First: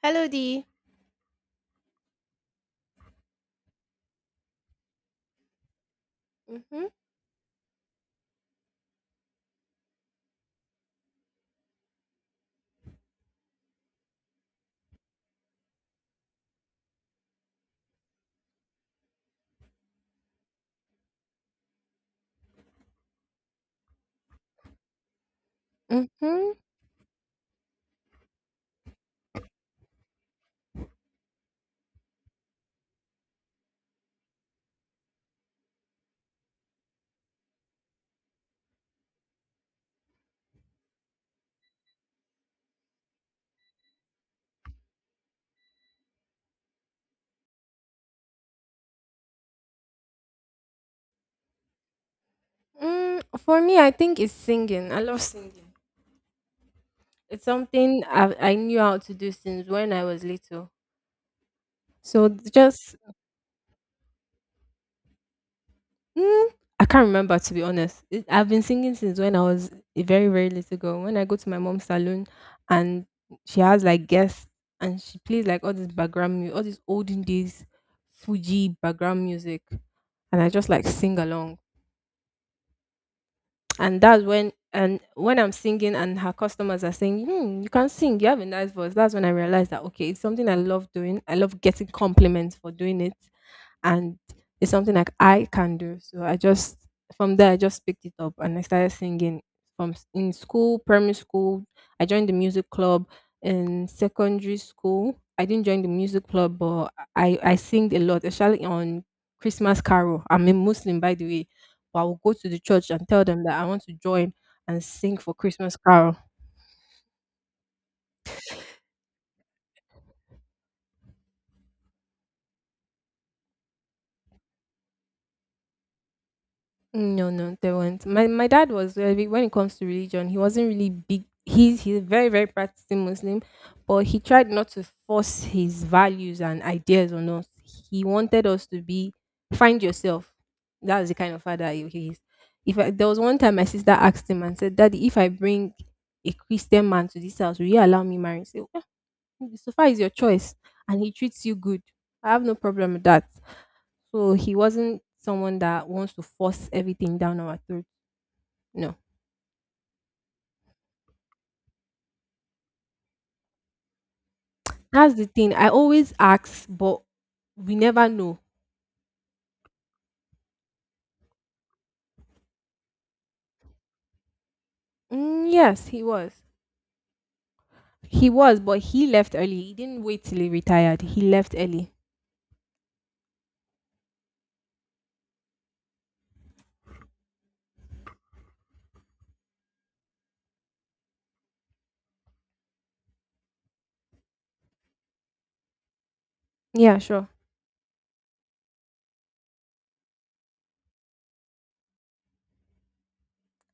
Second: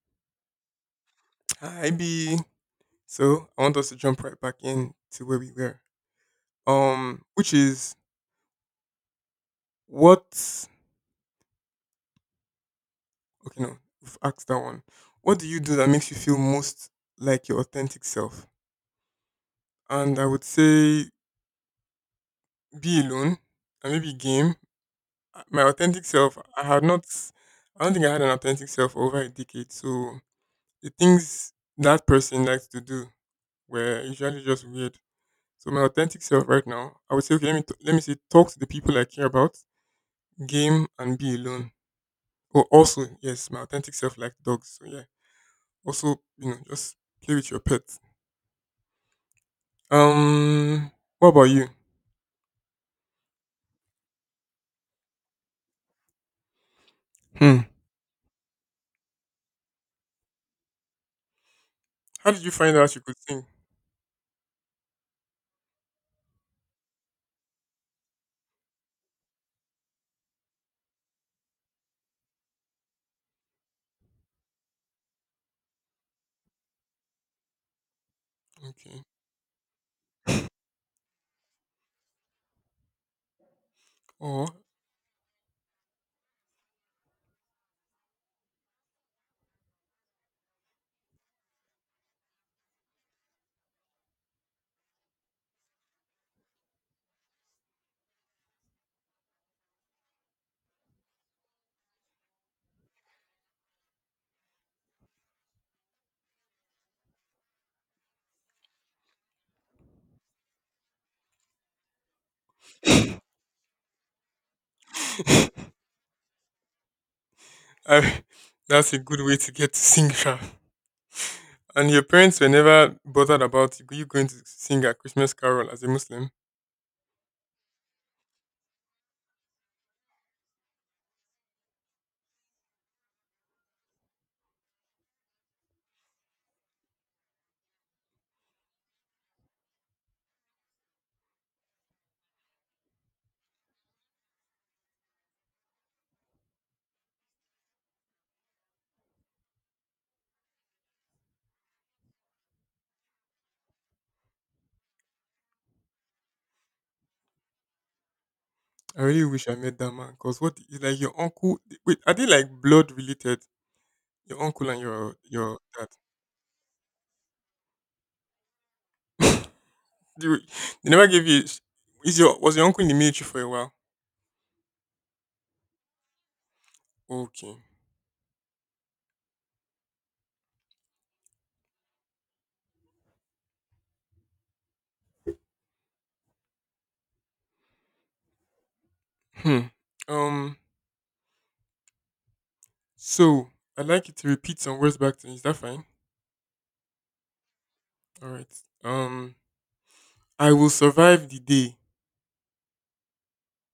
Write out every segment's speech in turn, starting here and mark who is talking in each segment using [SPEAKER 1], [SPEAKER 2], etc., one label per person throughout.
[SPEAKER 1] Hello, D.
[SPEAKER 2] Hi B. So I want us to jump right back in to where we were.
[SPEAKER 1] Mhm.
[SPEAKER 2] Which is what? Okay, no, we've asked that one. What do you do that makes you feel most like your authentic self? And I would say be alone and maybe game. My authentic self.
[SPEAKER 1] Mm-hmm.
[SPEAKER 2] I had not. I don't think I had an authentic self for over a decade. So the things that person likes to do were usually just weird. So my authentic self right now, I would say, okay, let me let me say, talk to the people I care about, game and be alone. Oh, also, yes, my authentic self likes dogs. So yeah, also, you know, just play with your pet. Um, what about you?
[SPEAKER 1] Mm, for me, I think it's singing. I love singing. It's
[SPEAKER 2] Hmm.
[SPEAKER 1] something I knew how to do since when I was little. So
[SPEAKER 2] How did you find out
[SPEAKER 1] just,
[SPEAKER 2] you could sing?
[SPEAKER 1] mm, I can't remember, to be honest. I've been singing since when I was a very, very little girl. When I go to my mom's salon and she has like guests and she plays like all this background music, all this olden days Fuji
[SPEAKER 2] Okay.
[SPEAKER 1] background music. And I just like sing along. and that's
[SPEAKER 2] Oh,
[SPEAKER 1] when and when I'm singing and her customers are saying, hmm, you can sing, you have a nice voice. That's when I realized that okay, it's something I love doing. I love getting compliments for doing it, and it's something like I can do. So I just, from there I just picked it up and I started singing in school, primary school. I joined the music club in secondary school. I didn't join the music club, but I sing a lot, especially on Christmas carol. I'm a Muslim, by the way, but I will go to the church and tell them that I want to join and sing for Christmas carol.
[SPEAKER 2] I, that's a good way to get to sing. sha. And your parents were never bothered about you going to sing a Christmas carol as a Muslim.
[SPEAKER 1] No, no, they weren't. My dad was very, when it comes to religion, he wasn't really big. He's a very very practicing Muslim, but he tried not to force his values and ideas on us. He wanted us to be, find yourself. That was the kind of father he is. If I, There was one time my sister asked him and said, "Daddy, if I bring a Christian man to this house, will you allow me marry?" He said, "Yeah, so far is your choice, and he treats you good. I have no problem with that." So he wasn't someone that wants to force everything down our throat. No.
[SPEAKER 2] I really wish I met that man because what is like your uncle? Wait, are they like blood related? Your uncle and
[SPEAKER 1] That's
[SPEAKER 2] your
[SPEAKER 1] the thing.
[SPEAKER 2] your
[SPEAKER 1] I
[SPEAKER 2] dad.
[SPEAKER 1] always ask, but we never know.
[SPEAKER 2] They they never gave you. Is your Was your uncle in the military for a while?
[SPEAKER 1] Mm, yes, he was.
[SPEAKER 2] Okay.
[SPEAKER 1] He was, but he left early. He didn't wait till he retired. He left early.
[SPEAKER 2] Hmm. Um. So I'd like you to repeat some words back to me. Is that fine?
[SPEAKER 1] Yeah, sure.
[SPEAKER 2] All right. Um. I will survive the day.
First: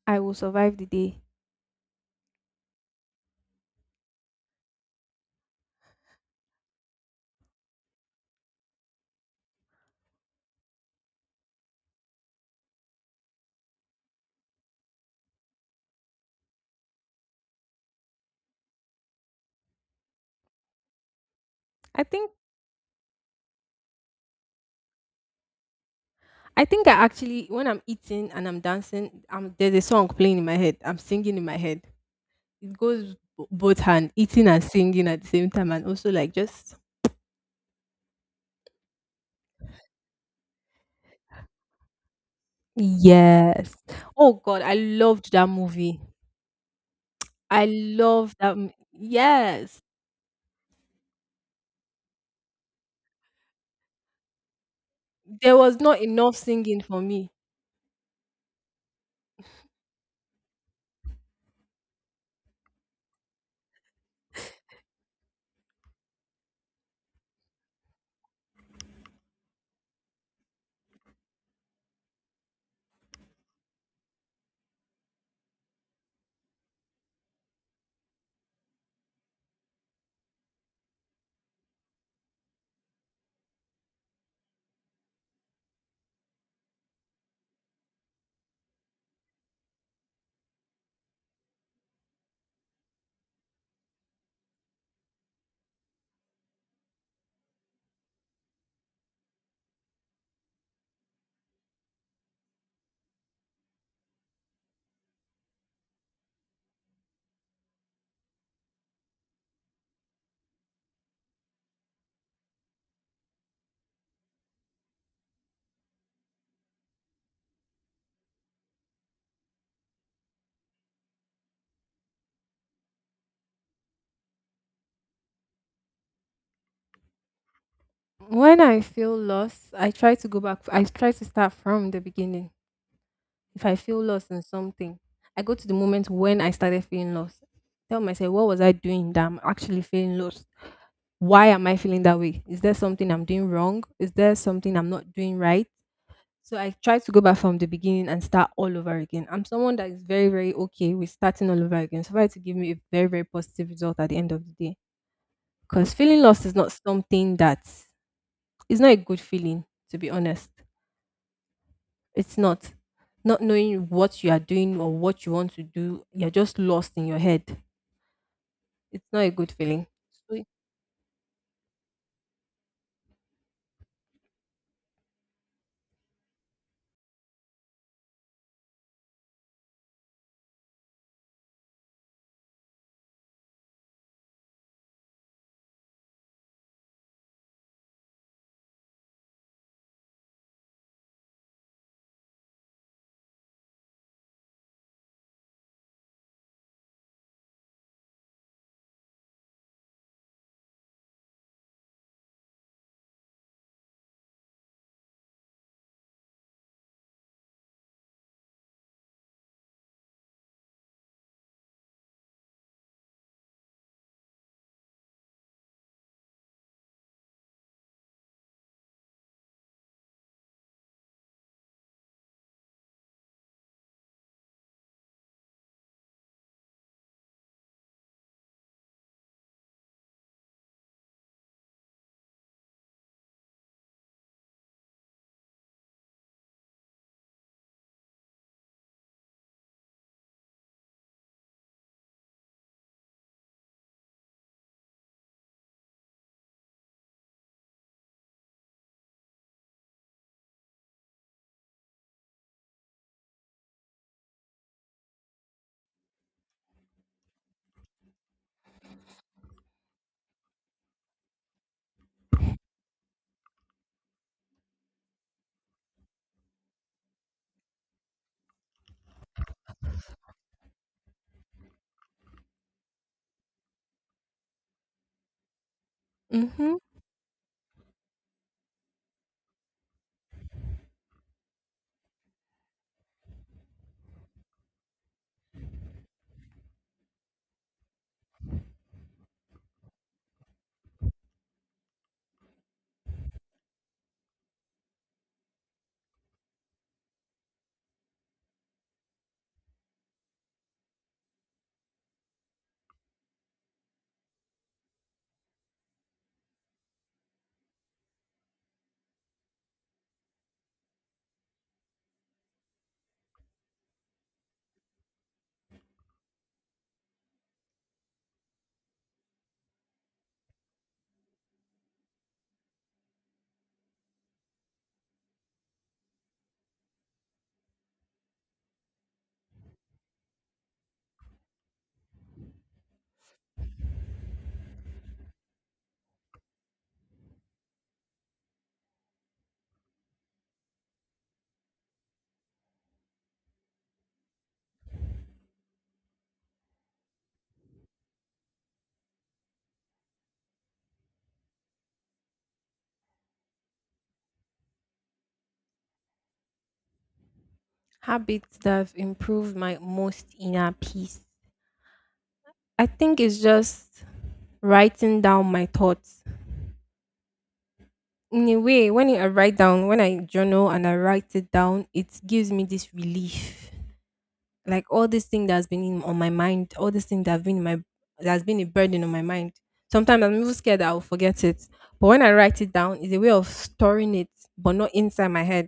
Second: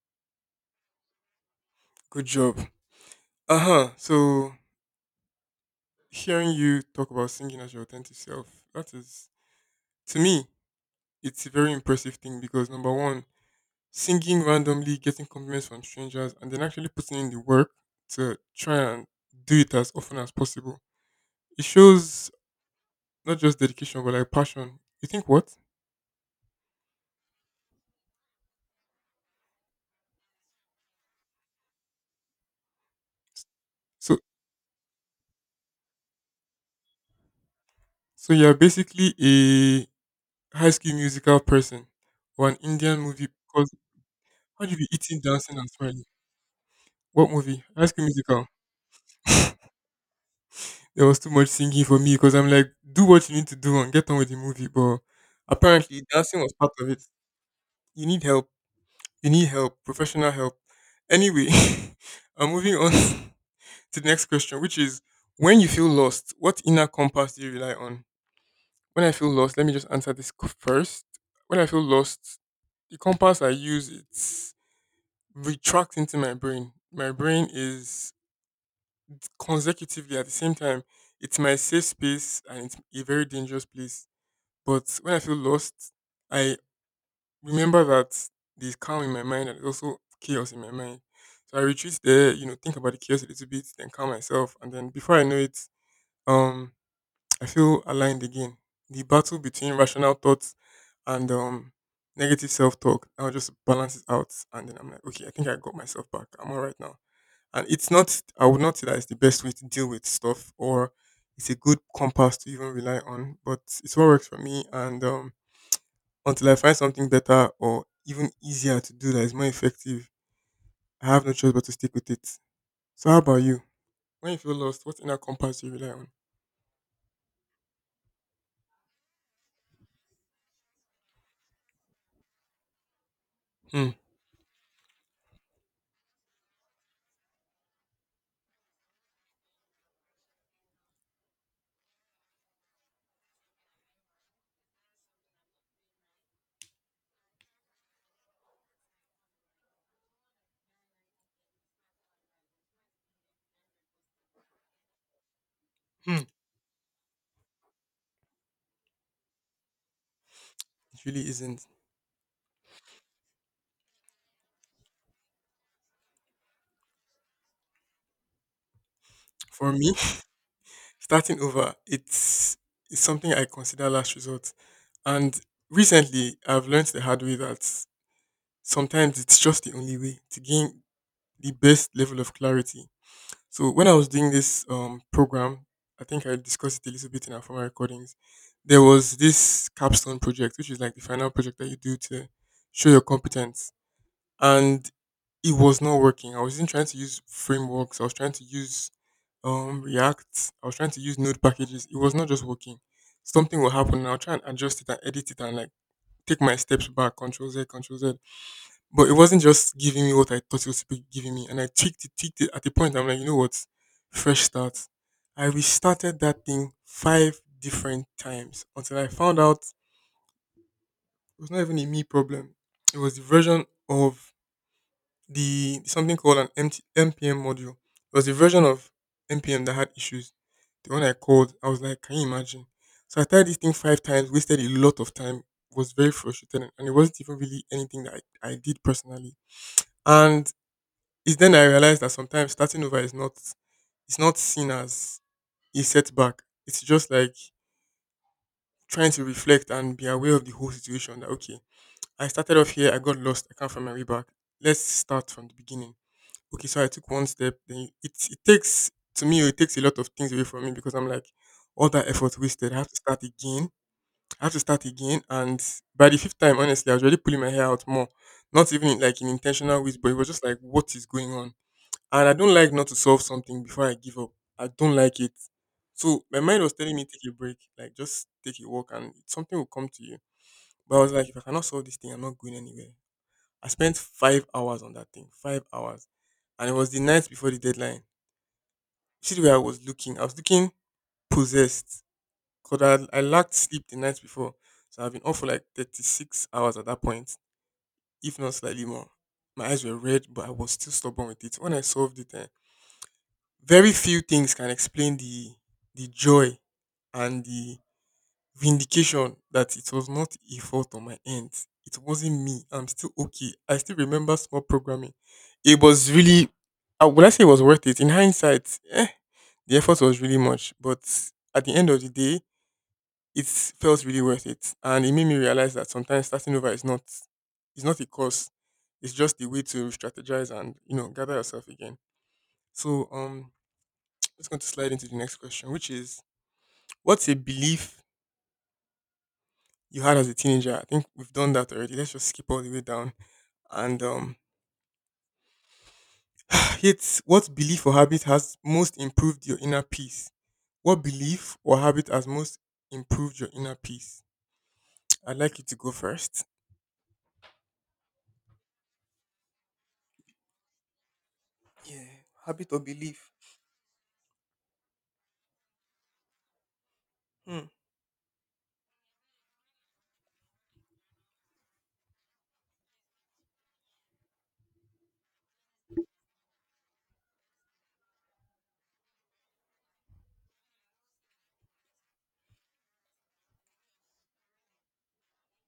[SPEAKER 1] I will survive the day.
[SPEAKER 2] Good job. Uh huh. So hearing you talk about singing as your authentic self, that is to me, it's a very impressive thing because number one, singing randomly, getting compliments from strangers, and then actually putting in the work to try and do it as often as possible. It
[SPEAKER 1] I
[SPEAKER 2] shows
[SPEAKER 1] think
[SPEAKER 2] not just dedication, but like passion. You think what?
[SPEAKER 1] I think I actually, when I'm eating and I'm dancing, I'm there's a song playing in my head. I'm singing in my head. It goes both hand,
[SPEAKER 2] So,
[SPEAKER 1] eating and singing at the same time, and also like just,
[SPEAKER 2] so you're basically a high school musical person or an Indian movie because
[SPEAKER 1] yes. Oh God,
[SPEAKER 2] how do
[SPEAKER 1] I
[SPEAKER 2] you be eating,
[SPEAKER 1] loved that
[SPEAKER 2] dancing, and
[SPEAKER 1] movie.
[SPEAKER 2] smiling? What movie?
[SPEAKER 1] I
[SPEAKER 2] High school
[SPEAKER 1] loved
[SPEAKER 2] musical.
[SPEAKER 1] that. Yes.
[SPEAKER 2] There was too much singing for me because I'm like, do what you need to do and get on with the movie. But
[SPEAKER 1] There was
[SPEAKER 2] apparently,
[SPEAKER 1] not enough
[SPEAKER 2] dancing was part
[SPEAKER 1] singing
[SPEAKER 2] of
[SPEAKER 1] for
[SPEAKER 2] it.
[SPEAKER 1] me.
[SPEAKER 2] You need help. You need help, professional help. Anyway, I'm moving on to the next question, which is when you feel lost, what inner compass do you rely on? When I feel lost, let me just answer this first. When I feel lost, the compass I use it retracts into my brain. My brain is consecutively at the same time. It's my safe space and it's a very dangerous place. But when I feel lost, I remember that there's calm in my mind and there's also chaos in my mind. So I retreat there, you know, think about the chaos a little bit, then calm myself, and then before I know it, um, I feel aligned again. The battle between rational thoughts and negative self talk. I'll just balance it out and then I'm like, okay, I think I got myself back. I'm all right now. And it's not, I would not say that it's the best way to deal with stuff or it's a good compass to even rely on, but it's what works for me, and until I find something better or even easier to do that is more effective, I have no choice but to stick with it. So how about you? When you feel lost, what inner compass do you rely on?
[SPEAKER 1] When I feel lost, I try to go back. I try to start from the beginning. If I
[SPEAKER 2] Hmm.
[SPEAKER 1] feel lost in something, I go to the moment when I started feeling lost. Tell myself, what was I doing that I'm actually feeling lost? Why am I feeling that way? Is there something I'm doing wrong? Is there something I'm not doing right? So I try to go back from the beginning and start all over again. I'm someone that is very, very okay with starting all over again. So for it to give me a very, very positive result at the end of the day. Because feeling
[SPEAKER 2] Hmm.
[SPEAKER 1] lost is not something that, is not a good feeling, to be honest.
[SPEAKER 2] It really isn't.
[SPEAKER 1] It's not. Not knowing what you are doing or what you want to do, you're just lost in your head. It's not a good
[SPEAKER 2] For
[SPEAKER 1] feeling.
[SPEAKER 2] me,
[SPEAKER 1] So,
[SPEAKER 2] starting over, it's something I consider last resort. And recently, I've learned the hard way that sometimes it's just the only way to gain the best level of clarity. So when I was doing this program, I think I discussed it a little bit in our former recordings. There was this capstone project, which is like the final project that you do to show your competence, and it was not working. I wasn't trying to use frameworks. I was trying to use React. I was trying to use Node packages. It was not just working. Something will happen, and I'll try and adjust it and edit it and like take my steps back, control Z. But it wasn't just giving me what I thought it was supposed to be giving me. And I tweaked it at the point I'm like, you know what? Fresh start. I restarted that thing five different times until I found out it was not even a me problem. It was the version of the something called an MT, module. It was a version of MPM that had issues. The one I called, I was like, can you imagine? So I tried this thing five times, wasted a lot of time, was very frustrated, and it wasn't even really anything that I did personally. And it's then I realized that sometimes starting over is not, it's not seen as a setback. It's just like trying to reflect and be aware of the whole situation. That okay, I started off here, I got lost, I can't find my way back. Let's start from the beginning, okay, so I took one step. Then it takes to me, it takes a lot of things away from me because I'm like all that effort wasted. I have to start again. I have to start again, and by the fifth time, honestly, I was already pulling my hair out more. Not even like in intentional ways, but it was just like what is going on. And I don't like not to solve something before I give up. I don't like it. So my mind was
[SPEAKER 1] mm-hmm.
[SPEAKER 2] telling me take a break, like just take a walk, and something will come to you. But I was like, if I cannot solve this thing, I'm not going anywhere. I spent 5 hours on that thing. 5 hours. And it was the night before the deadline. See the way I was looking. I was looking possessed. Because I lacked sleep the night before. So I've been up for like 36 hours at that point, if not slightly more. My eyes were red, but I was still stubborn with it. When I solved it, eh, very few things can explain the joy and the vindication that it was not a fault on my end. It wasn't me. I'm still okay. I still remember small programming. It was really, I say it was worth it? In hindsight, eh, the effort was really much. But at the end of the day, it felt really worth it. And it made me realize that sometimes starting over is not, it's not a cause. It's just a way to strategize and, you know, gather yourself again. So, let's go to slide into the next question, which is, what's a belief you had as a teenager. I think we've done that already. Let's just skip all the way down. And it's what belief or habit has most improved your inner peace? What belief or habit has most improved your inner peace? I'd like you to go first.
[SPEAKER 1] Habits that have improved my most inner peace.
[SPEAKER 2] Yeah, habit or
[SPEAKER 1] I think
[SPEAKER 2] belief.
[SPEAKER 1] it's just writing down my thoughts,
[SPEAKER 2] Hmm.
[SPEAKER 1] in a way. When I write down, when I journal and I write it down, it gives me this relief. Like all this thing that's been in, on my mind, all this thing that's been in my, that's been a burden on my mind, sometimes I'm even scared that I'll forget it, but when I write it down, it's a way of storing it, but not inside my head.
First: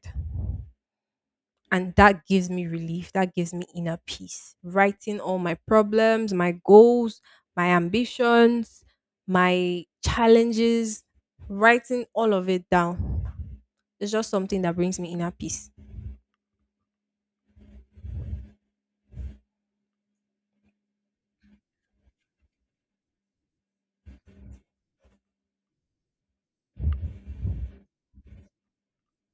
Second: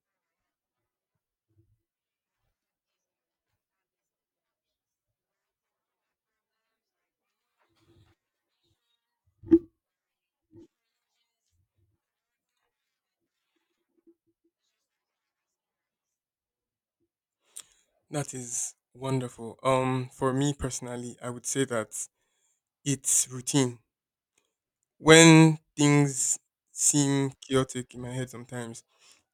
[SPEAKER 1] And that gives me relief, that gives me inner peace. Writing all my problems, my goals, my ambitions, my challenges, writing all of it down, it's just something that brings me inner peace.
[SPEAKER 2] That is wonderful. For me personally, I would say that it's routine. When things seem chaotic in my head sometimes,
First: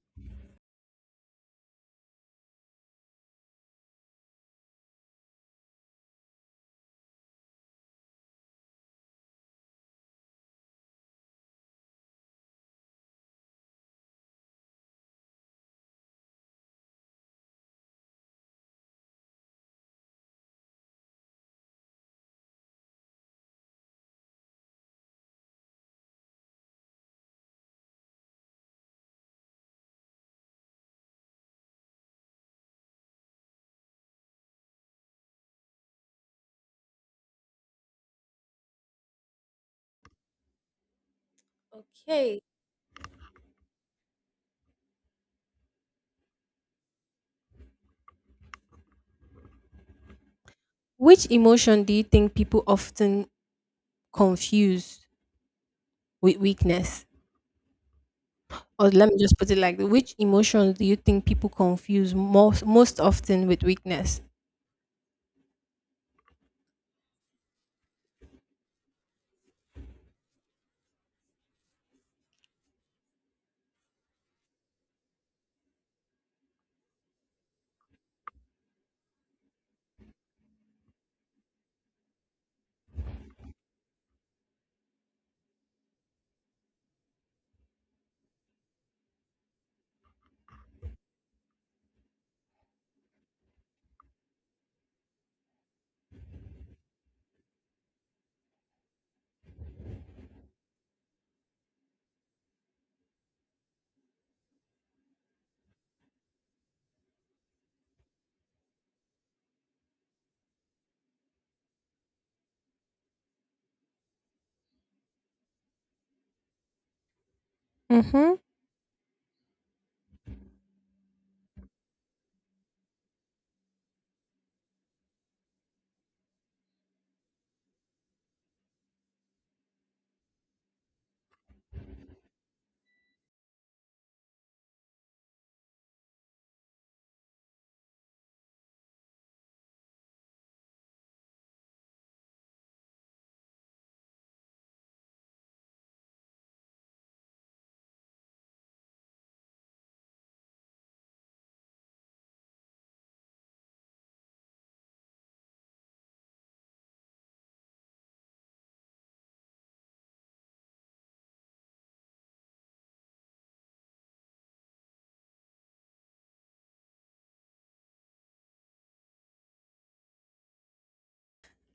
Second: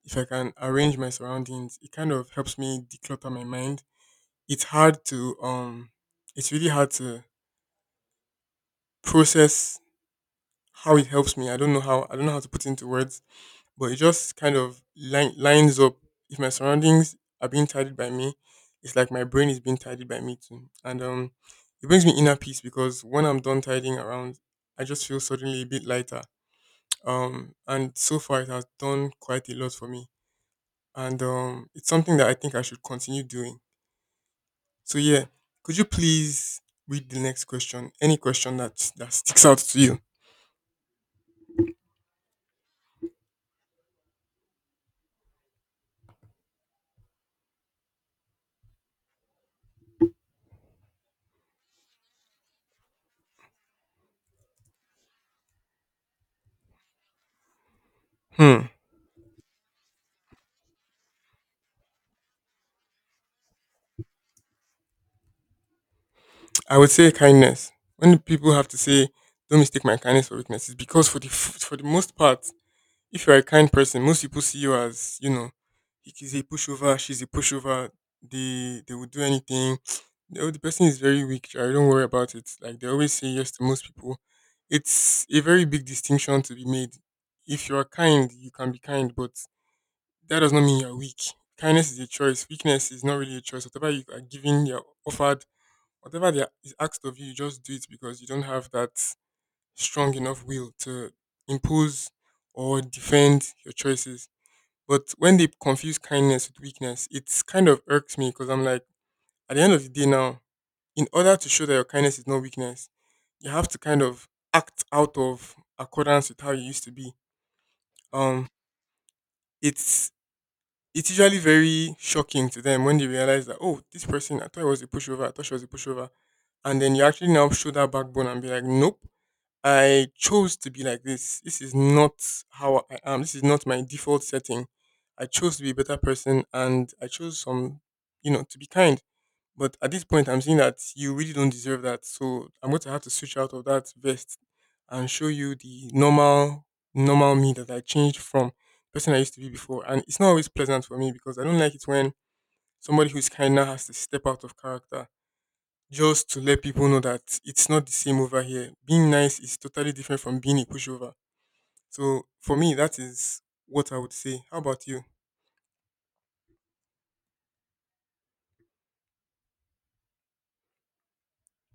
[SPEAKER 2] if I can arrange my surroundings, it kind of helps me declutter my mind. It's hard to it's really hard to process how it helps me. I don't know how, I don't know how to put into words, but it just kind of lines up. If my surroundings are being tidied by me, it's like my brain is being tidied by me too, and it brings me inner peace because when I'm done tidying around, I just feel suddenly a bit lighter. And so far it has done quite a lot for me, and it's something that I think I should continue doing. So yeah, could you please read the next question? Any question that sticks out to you?
[SPEAKER 1] Okay. Which emotion do you think people often confuse with weakness?
[SPEAKER 2] Hmm.
[SPEAKER 1] Or let me just put it like this, which emotions do you think people confuse most often with weakness?
[SPEAKER 2] I would say kindness. When people have to say, "Don't mistake my kindness for weakness," it's because for the for the most part, if you're a kind person, most people see you as, you know, he's a pushover, she's a pushover. They will do anything. Oh, the person is very weak. I don't worry about it. Like they always say yes to most people. It's a very big distinction to be made. If you are kind, you can be kind, but that does not mean you're weak. Kindness is a choice. Weakness is not really a choice. Whatever you are given, you're offered, whatever they is asked of you, you just do it because you don't have that strong enough will to impose or defend your choices. But when they confuse kindness with weakness, it's kind of irks me because I'm like, at the end of the day now, in order to show that your kindness is not weakness, you have to kind of act out of accordance with how you used to be.
[SPEAKER 1] Mm-hmm.
[SPEAKER 2] Um, it's it's usually very shocking to them when they realize that, oh, this person, I thought it was a pushover, I thought she was a pushover. And then you actually now show that backbone and be like, nope, I chose to be like this. This is not how I am. This is not my default setting. I chose to be a better person, and I chose some, to be kind. But at this point, I'm seeing that you really don't deserve that. So I'm going to have to switch out of that vest and show you the normal me that I changed from the person I used to be before. And it's not always pleasant for me because I don't like it when somebody who's kind now has to step out of character just to let people know that it's not the same over here. Being nice is totally different from being a pushover. So for me, that is what I would say. How about you?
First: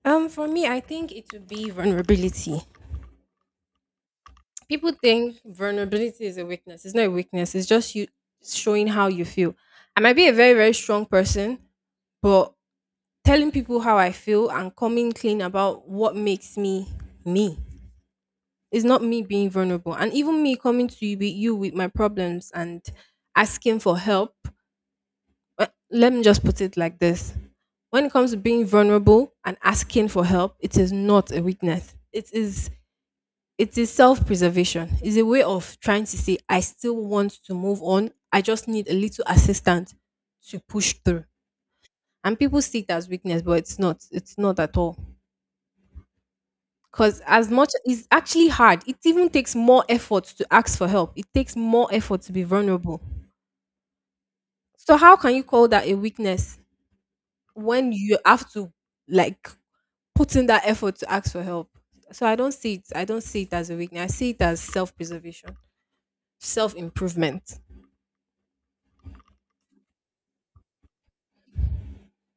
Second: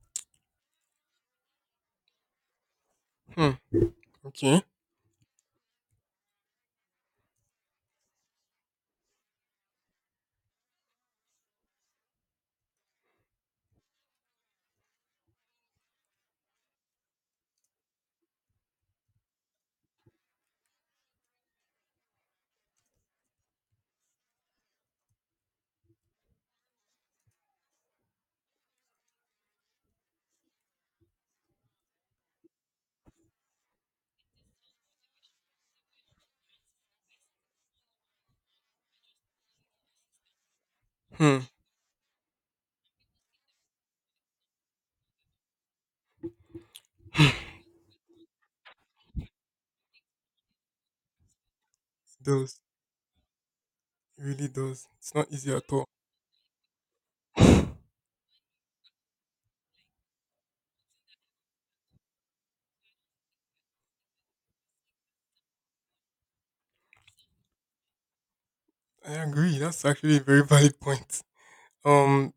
[SPEAKER 1] For me, I think it would be vulnerability.
[SPEAKER 2] Hmm. Okay.
[SPEAKER 1] People think vulnerability is a weakness. It's not a weakness. It's just you showing how you feel. I might be a very very strong person, but telling people how I feel and coming clean about what makes me, me. It's not me being vulnerable. And even me coming to you with my problems and asking for help. Let me just put it like this. When it comes to being vulnerable and asking for help, it is not a weakness. It is, it is self-preservation. It's a way of trying to say, I still want to move on. I just need a little assistance to push through.
[SPEAKER 2] Hmm.
[SPEAKER 1] And people see it as weakness, but it's not. It's not at all. Because as much, it's actually hard. It even takes more effort to ask for help. It takes more effort
[SPEAKER 2] It
[SPEAKER 1] to be
[SPEAKER 2] does.
[SPEAKER 1] vulnerable.
[SPEAKER 2] It really does.
[SPEAKER 1] So
[SPEAKER 2] It's
[SPEAKER 1] how
[SPEAKER 2] not
[SPEAKER 1] can you
[SPEAKER 2] easy
[SPEAKER 1] call
[SPEAKER 2] at all.
[SPEAKER 1] that a weakness when you have to, like, put in that effort to ask for help? So I don't see it. I don't see it as a weakness. I see it as self-preservation, self-improvement.
[SPEAKER 2] I agree. That's actually a very valid point. Um,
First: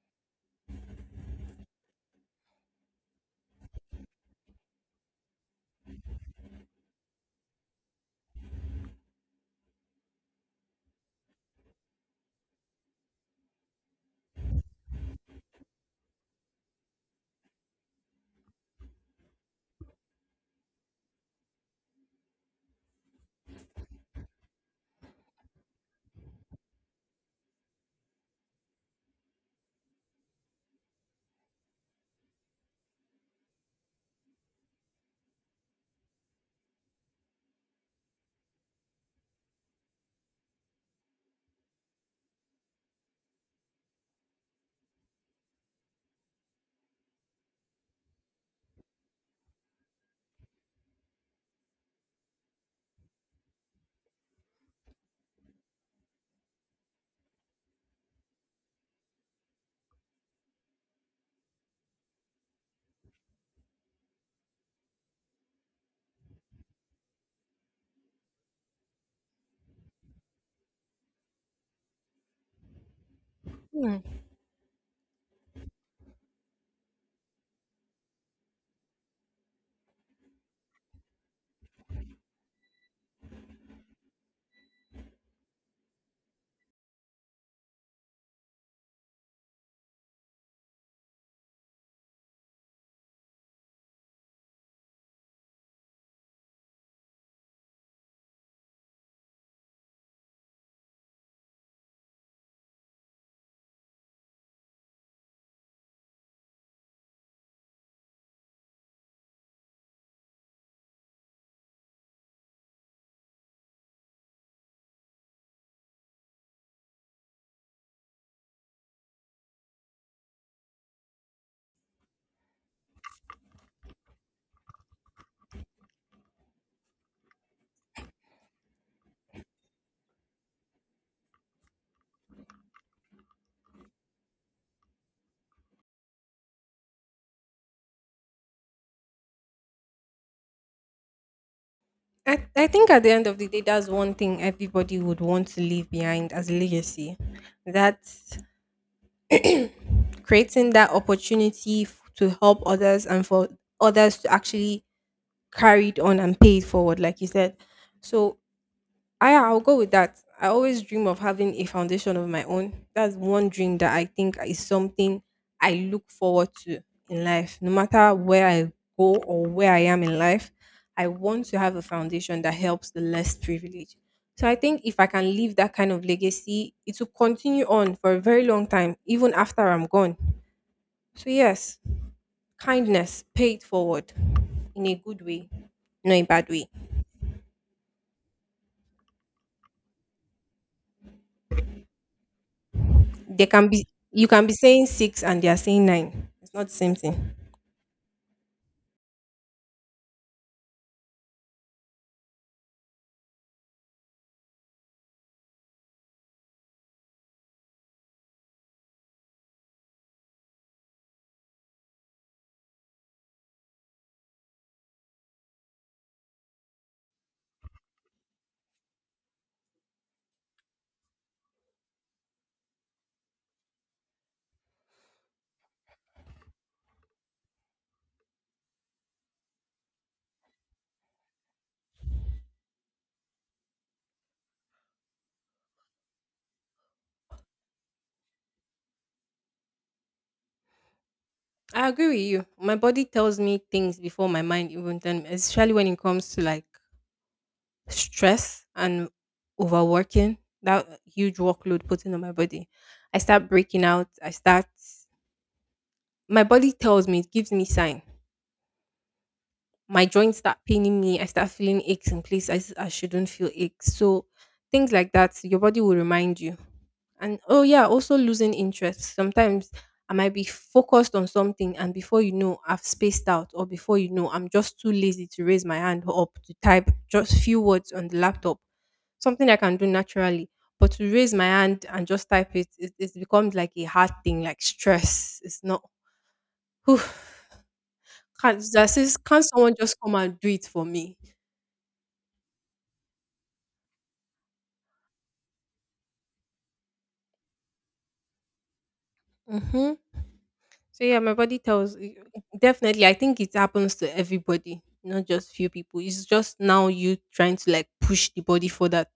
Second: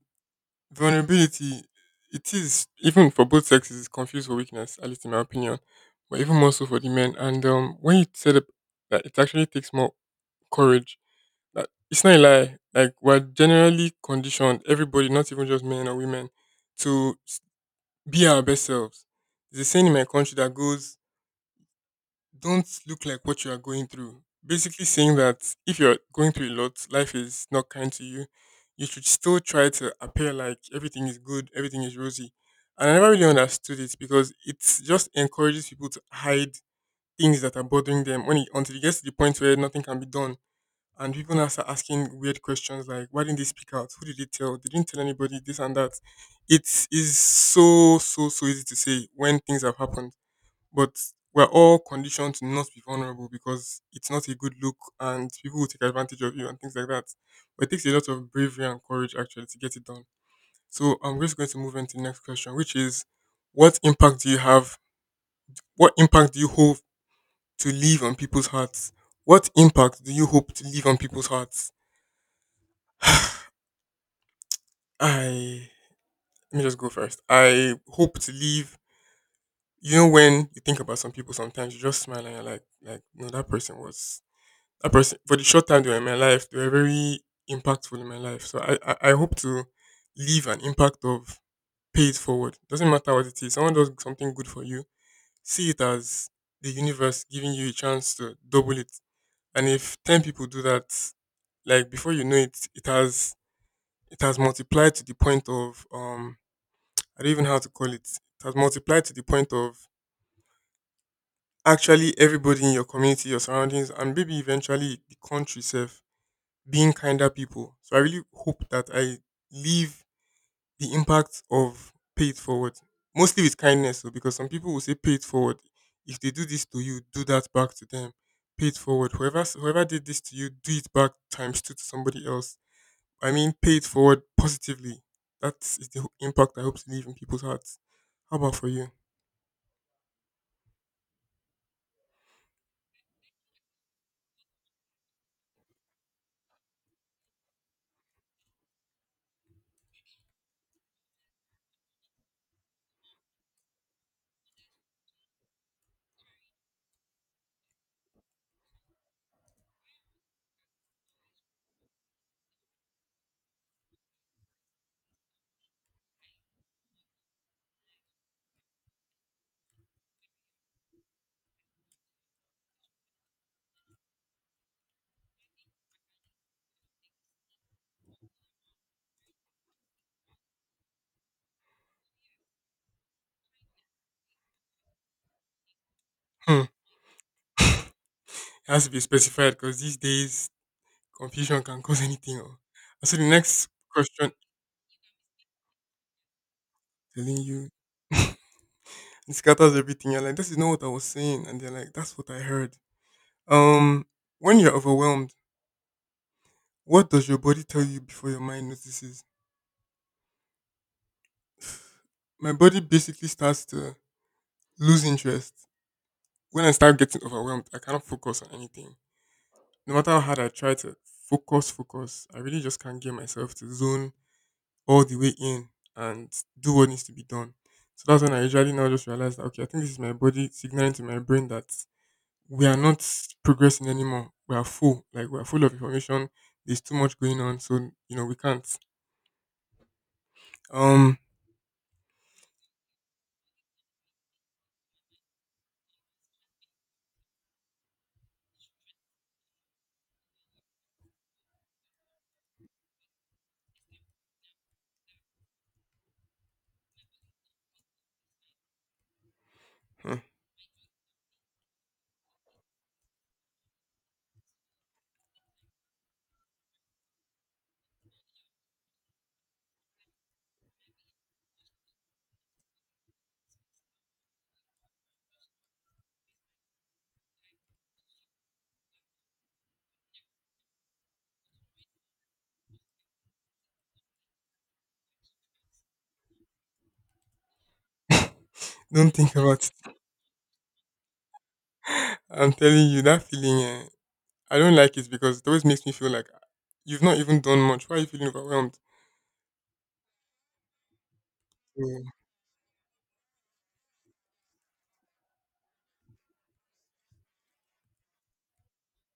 [SPEAKER 2] Vulnerability, it is, even for both sexes, it's confused for weakness, at least in my opinion, but even more so for the men. And when you said that it actually takes more courage, that it's not a lie. Like we're generally conditioned, everybody, not even just men or women, to be our best selves. There's a saying in my country that goes, don't look like what you are going through. Basically, saying that if you're going through a lot, life is not kind to you, you should still try to appear like everything is good, everything is rosy. And I never really understood it because it just encourages people to hide things that are bothering them until it gets to the point where nothing can be done. And people now start asking weird questions like, why didn't they speak out? Who did they tell? They didn't tell anybody, this and that. It is so, so, so easy to say when things have happened, but we're all conditioned to not be vulnerable because it's not a good look and people will take advantage of you and things like that. But it takes a lot of bravery and courage actually to get it done. So I'm just going to move into the next question, which is, what impact do you have? What impact do you hope to leave on people's hearts? What impact do you hope to leave on people's hearts?
[SPEAKER 1] Hmm.
[SPEAKER 2] I Let me just go first. I hope to leave. When you think about some people, sometimes you just smile and you're like, no, that person was a person for the short time they were in my life, they were very impactful in my life. So I hope to leave an impact of pay it forward. Doesn't matter what it is. Someone does something good for you. See it as the universe giving you a chance to double it. And if 10 people do that, like before you know it, it has multiplied to the point of I don't even know how to call it. It has multiplied to the point of actually everybody in your community, your surroundings, and maybe eventually the country itself being kinder people. So I really hope that I leave the impact of pay it forward. Mostly with kindness, though, because some people will say pay it forward. If they do this to you, do that back to them. Pay it forward. Whoever did this to you, do it back times two to somebody else. I mean, pay it forward positively. That is the impact I hope to leave in people's hearts. How about for you?
[SPEAKER 1] I think at the end of the day, that's one thing everybody would want to leave behind as a legacy. That's creating that opportunity to help others, and for others to actually carry it on and pay it forward, like you said. So I'll go with that. I always dream of having a foundation of my own. That's one dream that I think is something I look forward to in life. No matter where I go or where I am in life, I want to have a foundation that helps the less privileged. So I think if I can leave that kind of legacy, it will continue on for a very long time, even after I'm gone. So yes, kindness, pay it forward in a good way, not a bad
[SPEAKER 2] Hmm. It
[SPEAKER 1] way.
[SPEAKER 2] has to be specified because these days confusion can cause anything. Oh. And so the
[SPEAKER 1] They
[SPEAKER 2] next
[SPEAKER 1] can be, you
[SPEAKER 2] question,
[SPEAKER 1] can be saying six and they are saying nine. It's not the same thing.
[SPEAKER 2] telling you, it scatters everything. You're like, this is not what I was saying. And they're like, that's what I heard. Um, when you're overwhelmed, what does your body tell you before your mind notices? My body basically starts to lose interest. When I start getting overwhelmed, I cannot focus on anything. No matter how hard I try to focus, focus, I really just can't get myself to zone all the way in and do what needs to be done. So that's when I usually now just realize that, okay, I think this is my body signaling to my brain that we are not progressing anymore. We are full, like we are full of information. There's too much going on, so you know we can't. Um,
[SPEAKER 1] I agree with you. My body tells me things before my mind even tell me, especially when it comes to like stress and overworking, that huge workload putting on my body. I start breaking out. I start My body tells me, it gives me sign. My
[SPEAKER 2] hmm.
[SPEAKER 1] joints start paining me. I start feeling aches in place I shouldn't feel aches. So things like that, your body will remind you. And oh yeah, also losing interest. Sometimes I might be focused on something, and before you know, I've spaced out, or before you know, I'm just too lazy to raise my hand up to type just few words on the laptop. Something I can do naturally. But to raise my hand and just type it, it's become like a hard thing, like stress. It's not. Whew,
[SPEAKER 2] Don't think
[SPEAKER 1] can't
[SPEAKER 2] about
[SPEAKER 1] someone
[SPEAKER 2] it.
[SPEAKER 1] just come and do it for me?
[SPEAKER 2] I'm telling you that feeling. I don't like it because it always makes me feel like you've not even done much. Why are you feeling overwhelmed?
[SPEAKER 1] Mm-hmm. So yeah, my body tells
[SPEAKER 2] So,
[SPEAKER 1] Definitely. I think it happens to everybody, not just few people. It's just now you trying to like push the body for that.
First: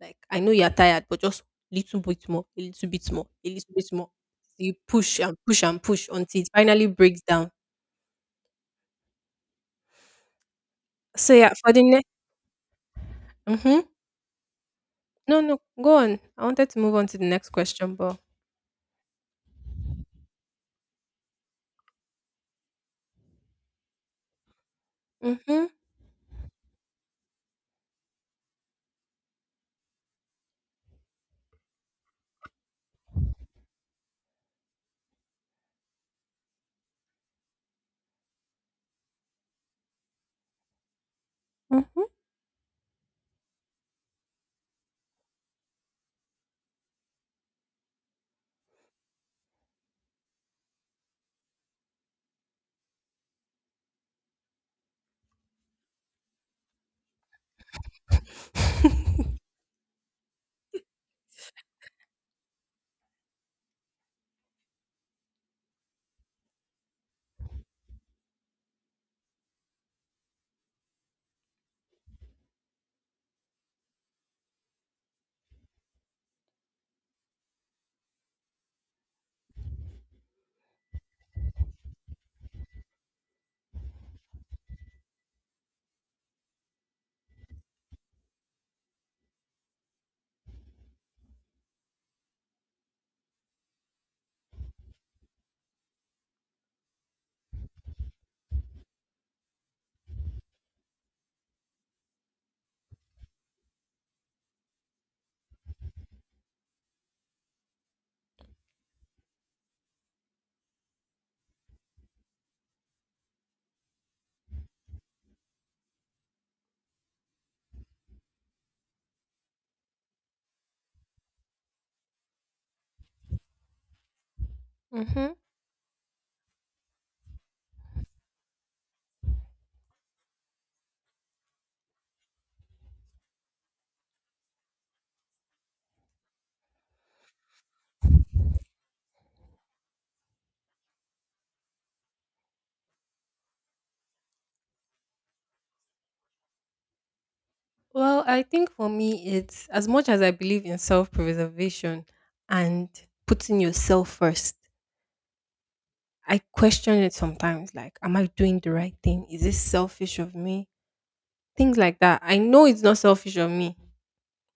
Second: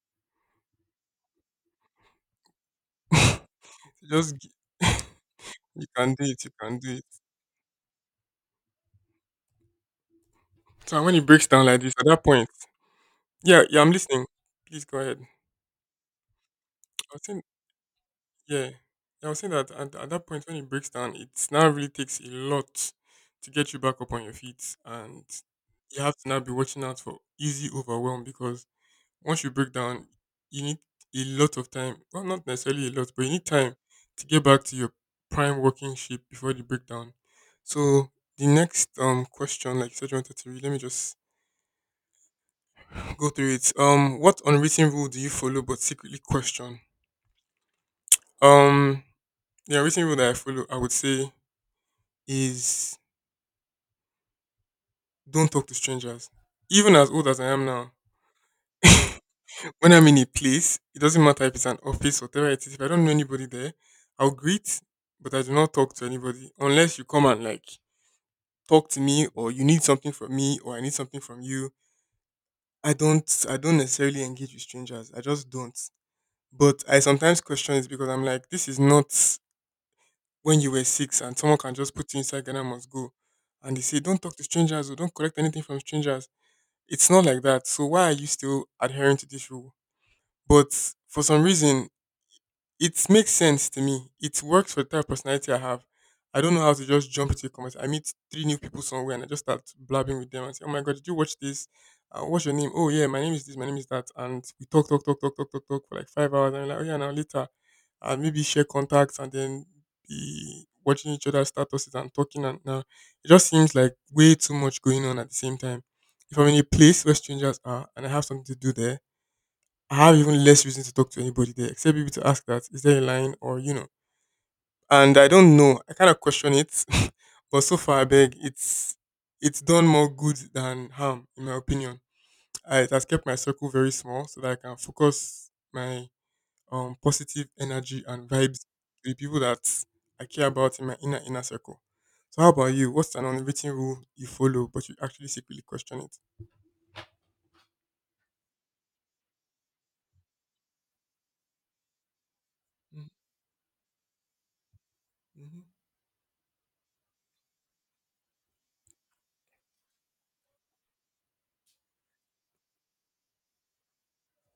[SPEAKER 1] Like I know you're tired, but just little bit more, a little bit more, a little bit more.
[SPEAKER 2] just
[SPEAKER 1] So,
[SPEAKER 2] g-
[SPEAKER 1] you push and push and
[SPEAKER 2] you can
[SPEAKER 1] push
[SPEAKER 2] do it.
[SPEAKER 1] until it
[SPEAKER 2] You can
[SPEAKER 1] finally
[SPEAKER 2] do it.
[SPEAKER 1] breaks down.
[SPEAKER 2] So when it
[SPEAKER 1] So
[SPEAKER 2] breaks
[SPEAKER 1] yeah,
[SPEAKER 2] down
[SPEAKER 1] for
[SPEAKER 2] like
[SPEAKER 1] the
[SPEAKER 2] this, at
[SPEAKER 1] next.
[SPEAKER 2] that point, yeah,
[SPEAKER 1] Mm-hmm.
[SPEAKER 2] yeah, I'm listening. Please go ahead. I
[SPEAKER 1] No, no, go on. I wanted to move on to
[SPEAKER 2] was
[SPEAKER 1] the
[SPEAKER 2] saying.
[SPEAKER 1] next question, but.
[SPEAKER 2] Yeah, yeah, I was saying that at that point when it breaks down, it's now really takes a lot to get you back up on your feet, and
[SPEAKER 1] Mm-hmm.
[SPEAKER 2] you have to now be watching out for easy overwhelm because once you break down, you need a lot of time. Well, not necessarily a lot, but you need time to get back to your prime working shape before the breakdown. So the next question, like you said, you wanted to read. Let me just go through it. What unwritten rule do you follow but secretly question? Um, the unwritten rule that I follow, I would say, is don't talk to strangers. Even as old as I am now,
[SPEAKER 1] Mm-hmm.
[SPEAKER 2] when I'm in a place, it doesn't matter if it's an office, or whatever it is, if I don't know anybody there, I'll greet, but I do not talk to anybody unless you come and like talk to me or you need something from me or I need something from you. I don't necessarily engage with strangers. I just don't. But I sometimes question it because I'm like, this is not when you were 6 and someone can just put you inside Ghana must go. And they say, don't talk to strangers or don't collect anything from strangers. It's not like that. So why are you still adhering to this rule? But for some reason, it makes sense to me. It works for the type of personality I have. I don't know how to just jump to a conversation. I meet three new people somewhere and I just start blabbing with them and say, "Oh my god, did you watch this? What's your name? Oh yeah, my name is this. My name is that." And we talk, talk, talk, talk, talk, talk, talk for like 5 hours. And we're like, "Oh yeah, now later, maybe share contacts and then be watching each other's statuses and talking." And now it just seems like way too much going on at the same time. If I'm in a place where strangers are and I have something to do there, I have even less reason to talk to anybody there, except maybe to ask that, is there a line or. And I
[SPEAKER 1] mm-hmm.
[SPEAKER 2] don't know. I kind of question it. But so far, I beg, it's done more good than harm, in my opinion. It has kept my circle very small so that I can focus my positive energy and vibes to the people that I care about in my inner, inner circle. So how about you? What's an unwritten rule you follow, but you actually secretly question it?
[SPEAKER 1] Well, I think for me, it's as much as I believe in self preservation and putting yourself first, I question it sometimes like, am I doing the right thing? Is this selfish of me? Things like that. I know it's not selfish of me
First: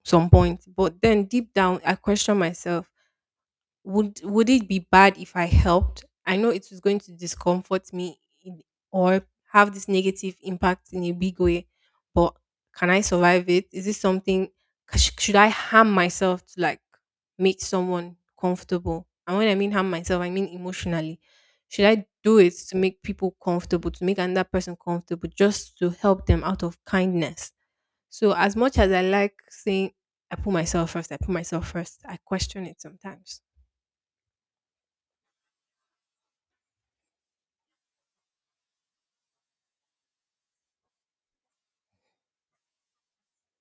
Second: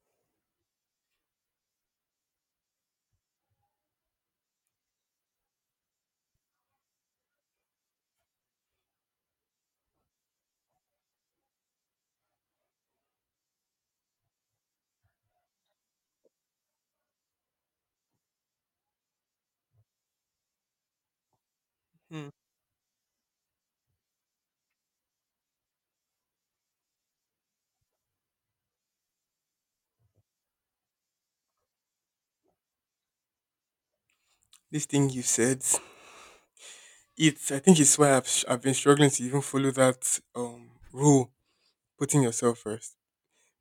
[SPEAKER 1] some point, but then deep down, I question myself, would it be bad if I helped? I know it was going to discomfort me in, or have this negative impact in a big way, but can I survive it? Is this something, should I harm myself to like make someone comfortable? And when I mean harm myself, I mean emotionally. Should I
[SPEAKER 2] Mm-hmm.
[SPEAKER 1] do it to make people comfortable, to make another person comfortable, just to help them out of kindness? So as much as I like saying, I put myself first, I put myself first, I question it sometimes.
[SPEAKER 2] This thing you said, It's I think it's why I've been struggling to even follow that rule, putting yourself first,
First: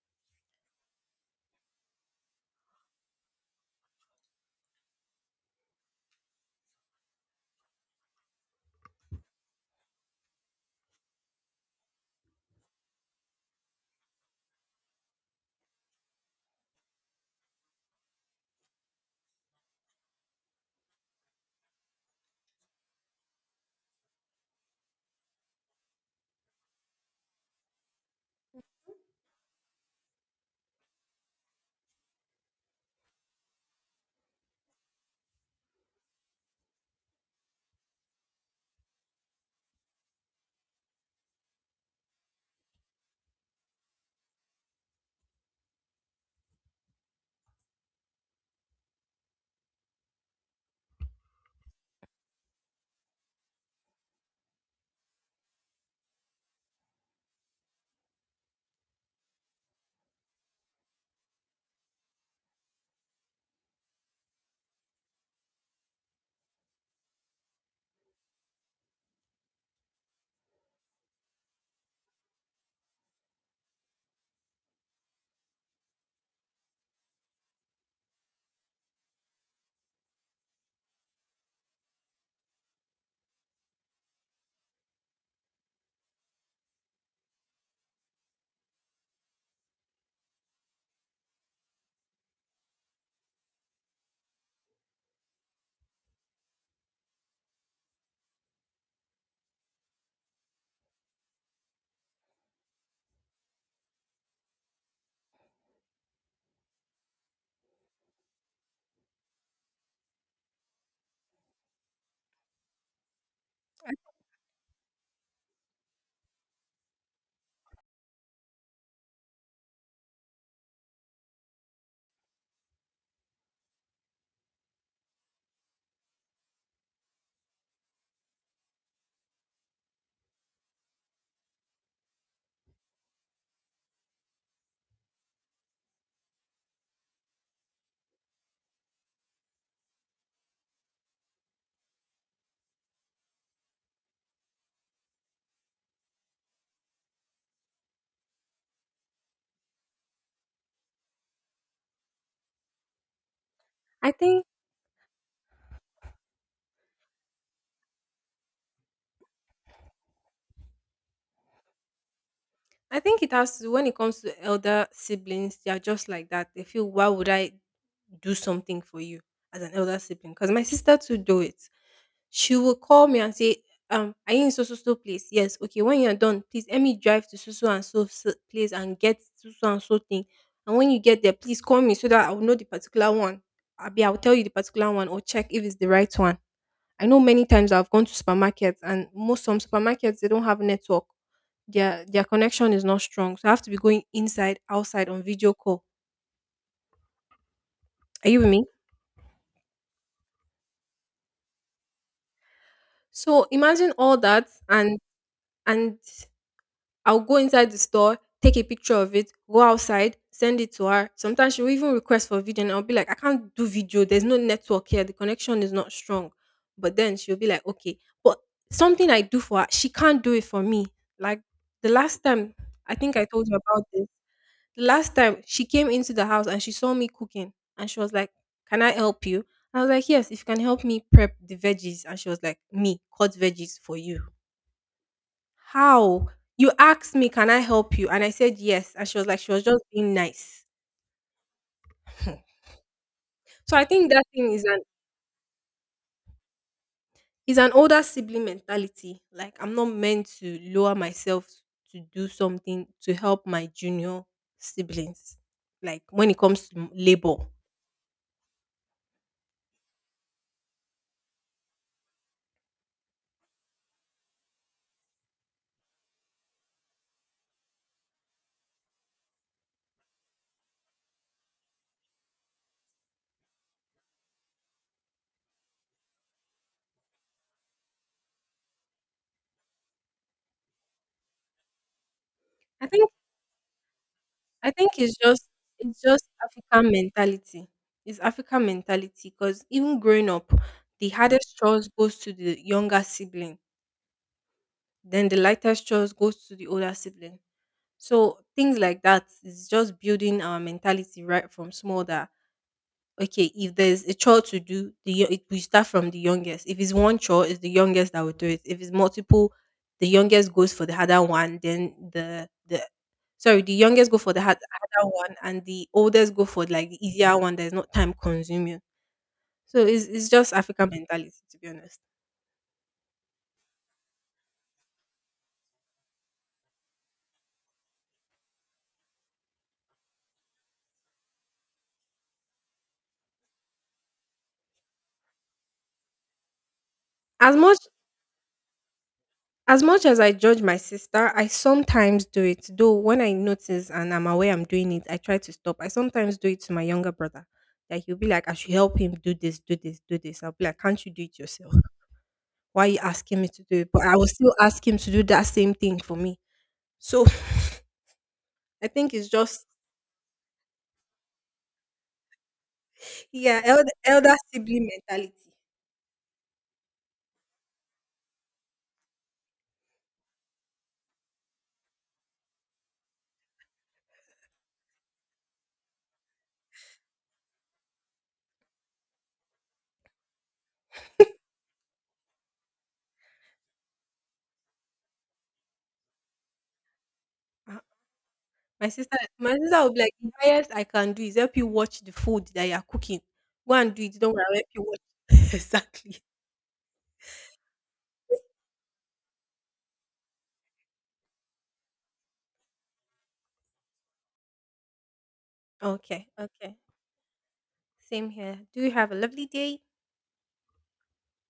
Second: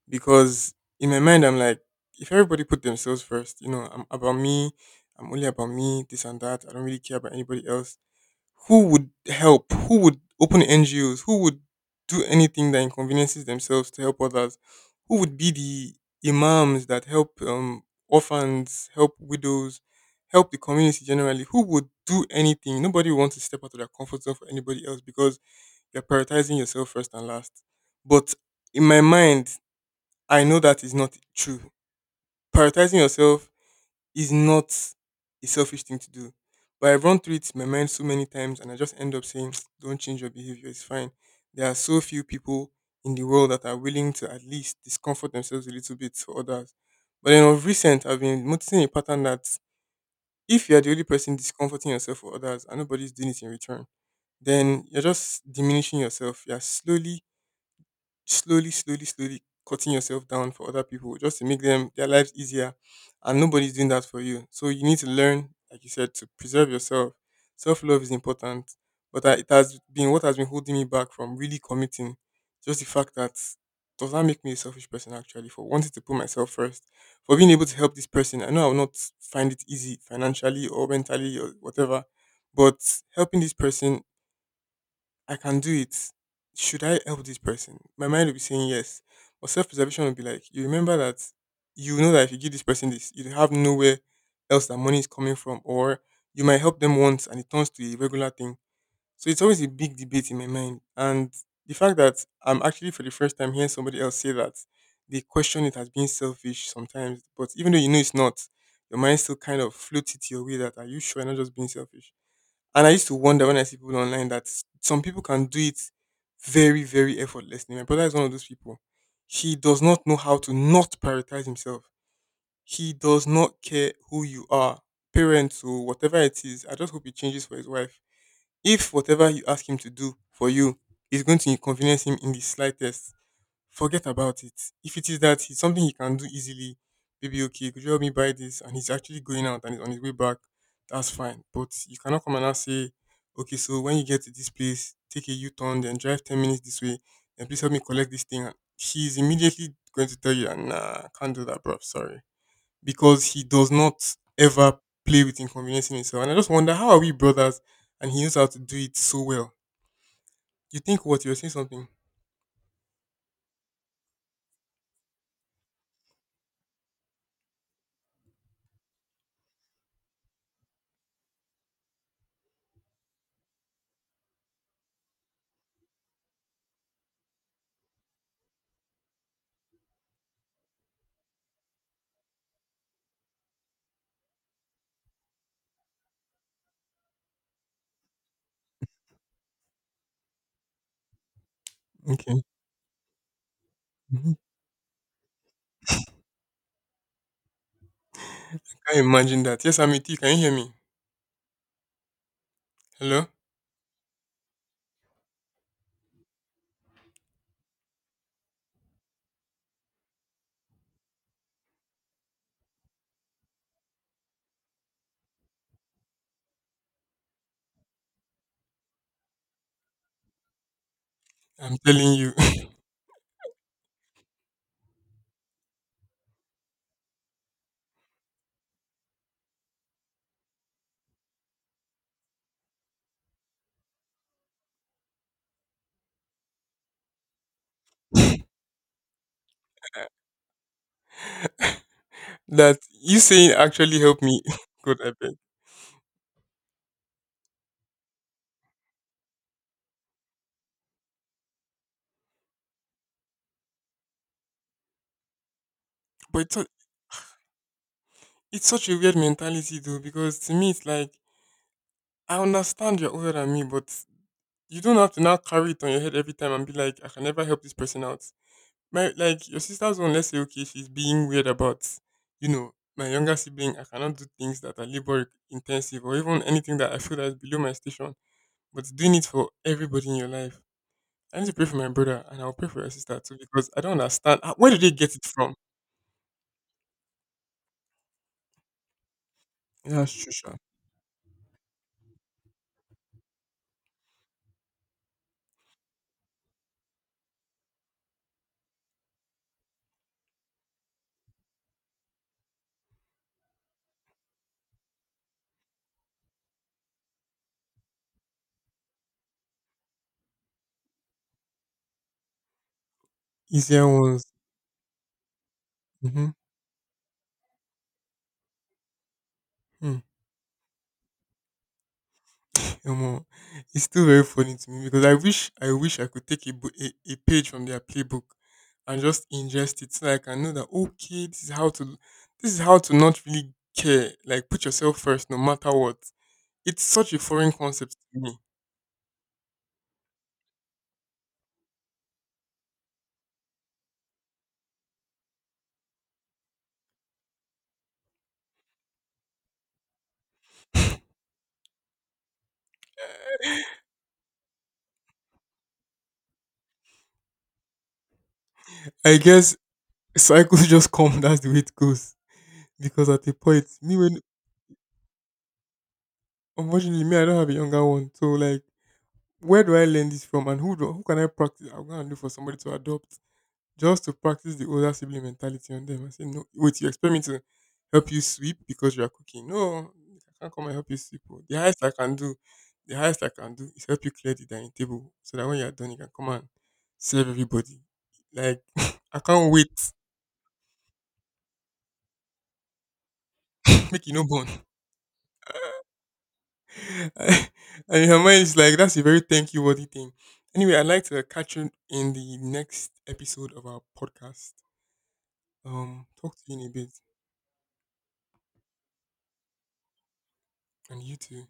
[SPEAKER 2] because in my mind I'm like, if everybody put themselves first, you know, I'm about me, I'm only about me, this and that. I don't really care about anybody else. Who would help? Who would open NGOs? Who would do anything that inconveniences themselves to help others? Who would be the imams that help orphans, help widows, help the community generally? Who would do anything? Nobody wants to step out of their comfort zone for anybody else because you're prioritizing yourself first and last. But in my mind, I know that is not true. Prioritizing yourself is not a selfish thing to do. But I've run through it in my mind so many times and I just end up saying, don't change your behavior, it's fine. There are so few people in the world that are willing to at least discomfort themselves a little bit for others. But then of recent, I've been noticing a pattern that if you are the only person discomforting yourself for others and nobody's doing it in return, then you're just diminishing yourself. You're slowly slowly, slowly, slowly cutting yourself down for other people just to make them their lives easier. And nobody's doing that for you. So you need to learn, like you said, to preserve yourself. Self love is important, but it has been what has been holding me back from really committing. Just the fact that does that make me a selfish person actually for wanting to put myself first, for being able to help this person. I know I will not find it easy financially or mentally or whatever, but helping this person I can do it. Should I help this person? My mind will be saying yes. But self preservation will be like, you remember that you know that if you give this person this, you have nowhere else that money is coming from, or you might help them once and it turns to a regular thing. So it's always a big debate in my mind. And the fact that I'm actually for the first time hearing somebody else say that they question it as being selfish sometimes, but even though you know it's not, your mind still kind of floats it your way that are you sure you're not just being selfish? And I used to wonder when I see people online that some people can do it very, very effortlessly. My brother is one of those people. He does not know how to not prioritize himself. He does not care who you are, parents or whatever it is. I just hope it changes for his wife. If whatever you ask him to do for you is going to inconvenience him in the slightest, forget about it. If it is that it's something he can do easily, maybe okay, could you help me buy this? And he's actually going out and he's on his way back, that's fine. But you cannot come and now say, okay, so when you get to this place, take a U turn, then drive 10 minutes this way, then please help me collect this thing. And he's immediately going to tell you, "Ah, nah, can't do that, bro. Sorry. Because he does
[SPEAKER 1] I
[SPEAKER 2] not
[SPEAKER 1] think
[SPEAKER 2] ever play with inconveniencing himself. And I just wonder, how are we brothers? And he knows how to do it so well. You think what? You're saying something?
[SPEAKER 1] I think it has to, when it comes to elder siblings, they are just like that. They feel, why would I do something for you as an elder sibling? Because my sister to do it. She will call me and say, are you in so so so place? Yes, okay, when you're done, please let me drive to so so and so so place and get so so and so thing. And when you get there, please call me so that I will know the particular one. Abi, I will tell you the particular one or check if it's the right one. I know many times I've gone to supermarkets, and most, some supermarkets they don't have network. Their
[SPEAKER 2] Okay.
[SPEAKER 1] connection is not strong. So I have to be going inside, outside on video call. Are you with me?
[SPEAKER 2] Can you imagine that? Yes, I'm with you. Can you hear me? Hello?
[SPEAKER 1] So imagine all that, and I'll go inside the store, take a picture of it, go outside, send it to her. Sometimes she'll even request for video and I'll be like, I can't do video. There's no network here. The connection is not strong. But then she'll be like, okay. But something I do for her, she can't do it for me. Like
[SPEAKER 2] I'm
[SPEAKER 1] the
[SPEAKER 2] telling
[SPEAKER 1] last
[SPEAKER 2] you,
[SPEAKER 1] time, I think I told you about this. The last time she came into the house and she saw me cooking and she was like, "Can I help you?" I was like, "Yes, if you can help me prep the veggies." And she was like, "Me, cut veggies for you. How?" You asked me, "Can I help you?" And I said yes. And she was like, she was just being nice.
[SPEAKER 2] that you saying
[SPEAKER 1] So I
[SPEAKER 2] actually
[SPEAKER 1] think
[SPEAKER 2] helped
[SPEAKER 1] that
[SPEAKER 2] me.
[SPEAKER 1] thing
[SPEAKER 2] God, I beg.
[SPEAKER 1] is an older sibling mentality. Like I'm not meant to lower myself to do something to help my junior siblings. Like when it
[SPEAKER 2] But it's, su-
[SPEAKER 1] comes to labor,
[SPEAKER 2] it's such a weird mentality, though, because to me, it's like, I understand you're older than me, but you don't have to now carry it on your head every time and be like, I can never help this person out. Like, your sister's one, let's say, okay, she's being weird about, you know, my younger sibling, I cannot do things that are labor intensive or even anything that I feel that is below my station, but doing it for everybody in your life I need to pray for my brother and I'll pray for
[SPEAKER 1] I
[SPEAKER 2] your
[SPEAKER 1] think
[SPEAKER 2] sister too because I don't understand.
[SPEAKER 1] I
[SPEAKER 2] Where did they
[SPEAKER 1] think
[SPEAKER 2] get it from?
[SPEAKER 1] it's just African mentality. It's African mentality, because
[SPEAKER 2] Yeah,
[SPEAKER 1] even
[SPEAKER 2] that's
[SPEAKER 1] growing
[SPEAKER 2] true,
[SPEAKER 1] up,
[SPEAKER 2] sure.
[SPEAKER 1] the hardest chores goes to the younger sibling, then the lightest chores goes to the older sibling. So things like that is just building our mentality right from small, that okay, if there's a chore to do, we start from the youngest. If it's one chore, it's the youngest that will do it. If it's multiple, the youngest goes for the harder one. Then the
[SPEAKER 2] Easier
[SPEAKER 1] youngest go
[SPEAKER 2] ones.
[SPEAKER 1] for the harder one, and the
[SPEAKER 2] Mm-hmm.
[SPEAKER 1] oldest go for like the easier one that is not time consuming. So
[SPEAKER 2] Hmm.
[SPEAKER 1] it's just African mentality, to be honest.
[SPEAKER 2] Omo, it's still very funny to me because I wish I wish I could take a page from their playbook and just ingest it so I can know that okay, this is how to not really care. Like put yourself first no matter what. It's such a foreign
[SPEAKER 1] As much
[SPEAKER 2] concept to me.
[SPEAKER 1] As much as I judge my sister, I sometimes do it. Though when I notice and I'm aware I'm doing it, I try to stop. I sometimes do it to my younger brother. Like he'll be like, I should help him do this, do this, do this. I'll be like, can't you do it yourself? Why are you asking me to do it? But I will still ask him to do that same thing for me. So I think
[SPEAKER 2] I
[SPEAKER 1] it's
[SPEAKER 2] guess
[SPEAKER 1] just
[SPEAKER 2] cycles just come, that's the way it goes. Because at a
[SPEAKER 1] yeah,
[SPEAKER 2] point, me when—
[SPEAKER 1] elder sibling mentality.
[SPEAKER 2] unfortunately, me, I don't have a younger one. So like, where do I learn this from, and who can I practice? I'm gonna look for somebody to adopt just to practice the older sibling mentality on them. I say, no, wait, you expect me to help you sweep because you are cooking? No, I can't come and help you sweep. Oh. The highest I can do, the highest I can do is help you clear the dining table so that when you are done, you can come and serve
[SPEAKER 1] Uh,
[SPEAKER 2] everybody. Like, I can't
[SPEAKER 1] My sister
[SPEAKER 2] wait.
[SPEAKER 1] will be like, the highest I can do is help you watch the food that you're cooking. Go and do
[SPEAKER 2] Make you
[SPEAKER 1] it.
[SPEAKER 2] no
[SPEAKER 1] Don't worry,
[SPEAKER 2] born.
[SPEAKER 1] I'll help you watch. Exactly.
[SPEAKER 2] And your mind is like, that's a very thank you worthy thing. Anyway, I'd like to catch you in the next episode of our podcast.
[SPEAKER 1] Okay.
[SPEAKER 2] Talk to you in a
[SPEAKER 1] Okay.
[SPEAKER 2] bit,
[SPEAKER 1] Same here. Do you have a lovely day?
[SPEAKER 2] and you too.